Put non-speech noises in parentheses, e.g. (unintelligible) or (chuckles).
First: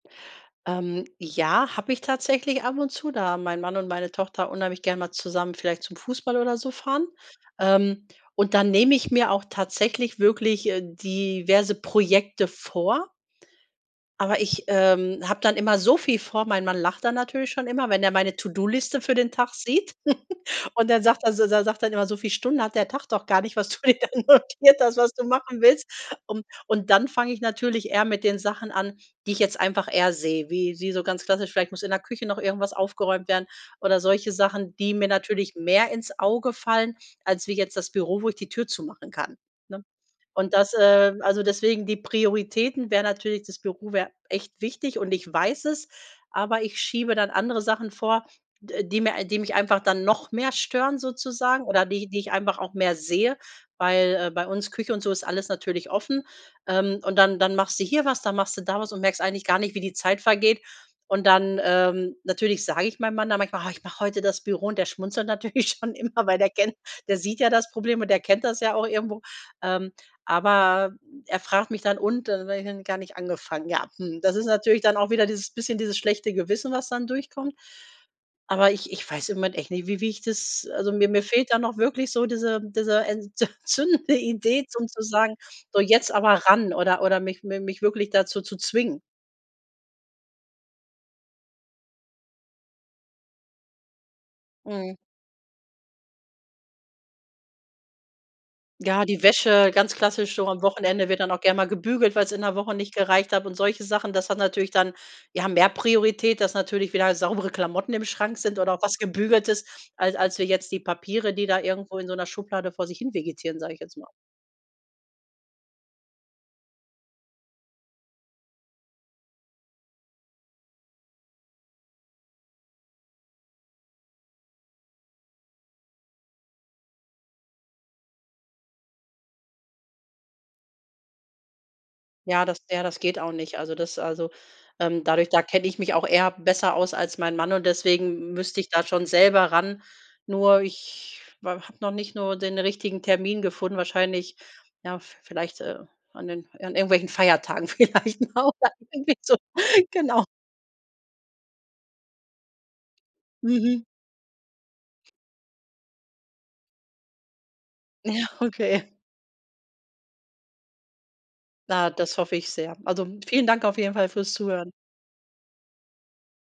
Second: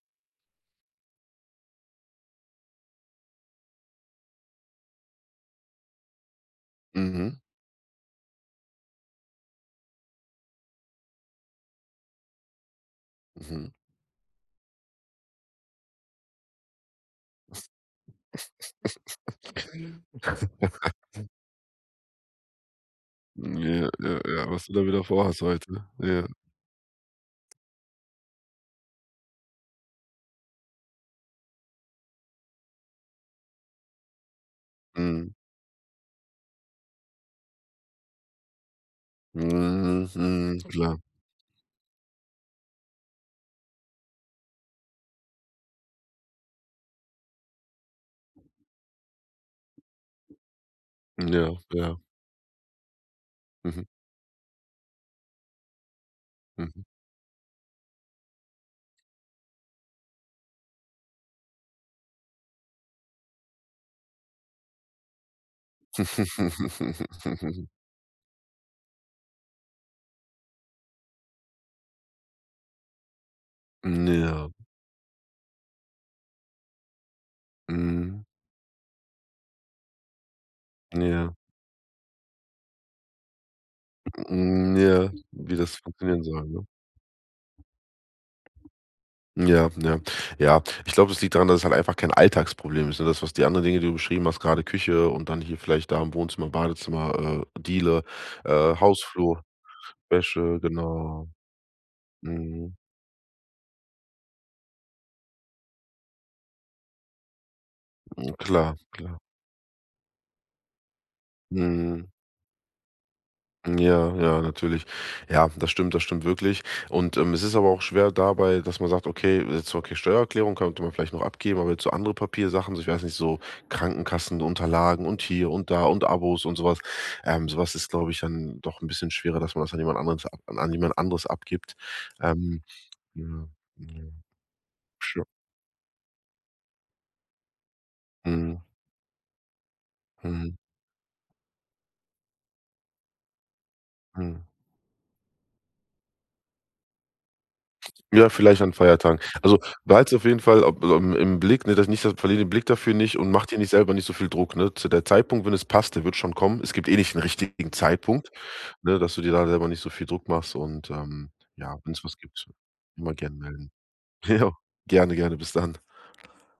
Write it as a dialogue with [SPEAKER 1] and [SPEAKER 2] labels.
[SPEAKER 1] Ähm. Ja, habe ich tatsächlich ab und zu, da mein Mann und meine Tochter unheimlich gern mal zusammen vielleicht zum Fußball oder so fahren.
[SPEAKER 2] Mhm.
[SPEAKER 1] Ähm. Und dann nehme ich mir auch tatsächlich wirklich, äh, diverse Projekte vor.
[SPEAKER 2] Mhm.
[SPEAKER 1] Aber ich, ähm, habe dann immer so viel vor. Mein Mann lacht dann natürlich schon immer, wenn er meine To-do-Liste für den Tag sieht. (giggles) Und er sagt
[SPEAKER 2] (chuckles)
[SPEAKER 1] also, er sagt dann immer: „So viel Stunden hat der Tag doch gar nicht, was du
[SPEAKER 2] Ja,
[SPEAKER 1] dir da
[SPEAKER 2] ja, ja. Was du
[SPEAKER 1] notiert
[SPEAKER 2] da
[SPEAKER 1] hast,
[SPEAKER 2] wieder
[SPEAKER 1] was du
[SPEAKER 2] vor hast
[SPEAKER 1] machen
[SPEAKER 2] heute,
[SPEAKER 1] willst.“
[SPEAKER 2] ja.
[SPEAKER 1] Ähm. Und dann fange ich natürlich eher mit den Sachen an, die ich jetzt einfach eher sehe, wie wie so ganz klassisch, vielleicht muss in der Küche noch irgendwas aufgeräumt werden oder solche Sachen, die mir
[SPEAKER 2] Mhm.
[SPEAKER 1] natürlich mehr ins Auge fallen, als wie jetzt das Büro, wo ich die Tür zumachen kann, ne?
[SPEAKER 2] Hm,
[SPEAKER 1] Und
[SPEAKER 2] mhm,
[SPEAKER 1] das,
[SPEAKER 2] klar.
[SPEAKER 1] äh also, deswegen die Prioritäten wäre natürlich, das Büro wäre echt wichtig und ich weiß es, aber ich schiebe dann andere Sachen vor, d äh, die mir die mich einfach dann noch mehr stören
[SPEAKER 2] Ja,
[SPEAKER 1] sozusagen oder
[SPEAKER 2] ja.
[SPEAKER 1] die die ich einfach auch mehr sehe,
[SPEAKER 2] Mhm.
[SPEAKER 1] weil, äh, bei uns Küche und so ist alles natürlich offen.
[SPEAKER 2] Mhm.
[SPEAKER 1] Ähm, und dann dann machst du hier was, dann machst du da was und merkst eigentlich gar nicht, wie die Zeit vergeht. Und dann, ähm, natürlich sage ich meinem Mann dann manchmal: „Oh, ich mache heute das Büro“, und der schmunzelt natürlich schon immer, weil der kennt der sieht ja
[SPEAKER 2] (chuckles)
[SPEAKER 1] das Problem und der kennt das ja auch irgendwo, ähm. Aber er fragt mich dann: „Und?“ Da sage ich: „Gar nicht angefangen.“ Ja, hm, das ist
[SPEAKER 2] Ja.
[SPEAKER 1] natürlich dann auch wieder dieses bisschen dieses schlechte Gewissen, was dann durchkommt.
[SPEAKER 2] Mhm.
[SPEAKER 1] Aber ich ich weiß im Moment echt nicht, wie wie ich das also, mir mir
[SPEAKER 2] Ja.
[SPEAKER 1] fehlt dann auch wirklich so diese diese ent zündende Idee,
[SPEAKER 2] Hm,
[SPEAKER 1] um zu
[SPEAKER 2] ja.
[SPEAKER 1] sagen:
[SPEAKER 2] Wie das
[SPEAKER 1] „So, jetzt
[SPEAKER 2] funktionieren
[SPEAKER 1] aber
[SPEAKER 2] soll, ne?
[SPEAKER 1] ran“, oder oder mich me mich wirklich dazu zu zwingen.
[SPEAKER 2] Ja, ja, ja. Ich glaube, es liegt daran, dass es halt einfach kein Alltagsproblem ist, ne? Das was, die anderen Dinge, die du beschrieben hast, gerade
[SPEAKER 1] Mhm.
[SPEAKER 2] Küche und dann hier vielleicht da im Wohnzimmer, Badezimmer, äh, Diele, äh,
[SPEAKER 1] Ja, die
[SPEAKER 2] Hausflur,
[SPEAKER 1] Wäsche, ganz klassisch schon
[SPEAKER 2] Wäsche,
[SPEAKER 1] am Wochenende, wird
[SPEAKER 2] genau.
[SPEAKER 1] dann auch gerne mal gebügelt, weil es in der Woche
[SPEAKER 2] Mhm.
[SPEAKER 1] nicht gereicht hat und solche Sachen. Das hat natürlich dann ja mehr Priorität, dass natürlich wieder saubere Klamotten im
[SPEAKER 2] Hm,
[SPEAKER 1] Schrank sind oder
[SPEAKER 2] klar,
[SPEAKER 1] auch was
[SPEAKER 2] klar.
[SPEAKER 1] Gebügeltes, als als wie jetzt die Papiere, die da irgendwo in
[SPEAKER 2] Mhm.
[SPEAKER 1] so 'ner Schublade vor sich hin vegetieren, sage
[SPEAKER 2] Hm,
[SPEAKER 1] ich jetzt mal.
[SPEAKER 2] ja, ja, natürlich. Ja, das stimmt, das stimmt wirklich. Und, ähm, es ist aber auch schwer dabei, dass man sagt: „Okay, jetzt okay, Steuererklärung könnte man vielleicht noch abgeben“, aber jetzt so andere Papiersachen, so, ich weiß nicht, so Krankenkassenunterlagen und hier und da und Abos und so was. Ähm. So was ist, glaube ich, dann doch 'n bisschen schwerer, dass man das an jemand anderes ab an jemand anderes abgibt.
[SPEAKER 1] Ja, das
[SPEAKER 2] Ähm.
[SPEAKER 1] ja, das geht auch
[SPEAKER 2] Ja.
[SPEAKER 1] nicht. Also, das
[SPEAKER 2] Ja.
[SPEAKER 1] also, ähm,
[SPEAKER 2] Scho
[SPEAKER 1] dadurch da kenne ich mich auch eher besser aus als mein Mann und deswegen m müsste
[SPEAKER 2] Mhm.
[SPEAKER 1] ich da schon selber ran.
[SPEAKER 2] Mhm.
[SPEAKER 1] Nur ich habe noch nicht nur den richtigen Termin gefunden, wahrscheinlich,
[SPEAKER 2] Mhm.
[SPEAKER 1] ja, v vielleicht, äh, an den an irgendwelchen Feiertagen vielleicht.
[SPEAKER 2] Ja, vielleicht an Feiertagen. Also,
[SPEAKER 1] (unintelligible)
[SPEAKER 2] behalte es
[SPEAKER 1] Genau.
[SPEAKER 2] auf jeden Fall, ob aufm im Blick, ne? Das nicht verliere den Blick dafür nicht und macht dir nicht
[SPEAKER 1] Mhm.
[SPEAKER 2] selber nicht so viel Druck, ne? Zu der Zeitpunkt, wenn es passt, der wird schon kommen. Es gibt eh nicht den richtigen
[SPEAKER 1] Ja,
[SPEAKER 2] Zeitpunkt,
[SPEAKER 1] okay.
[SPEAKER 2] ne? Dass du dir da selber nicht so viel Druck machst und, ähm, ja,
[SPEAKER 1] Na,
[SPEAKER 2] wenn es
[SPEAKER 1] das
[SPEAKER 2] was
[SPEAKER 1] hoffe
[SPEAKER 2] gibt,
[SPEAKER 1] ich sehr. Also,
[SPEAKER 2] immer gern
[SPEAKER 1] vielen Dank
[SPEAKER 2] melden.
[SPEAKER 1] auf jeden Fall fürs
[SPEAKER 2] Ja,
[SPEAKER 1] Zuhören.
[SPEAKER 2] gerne, gerne, bis dann.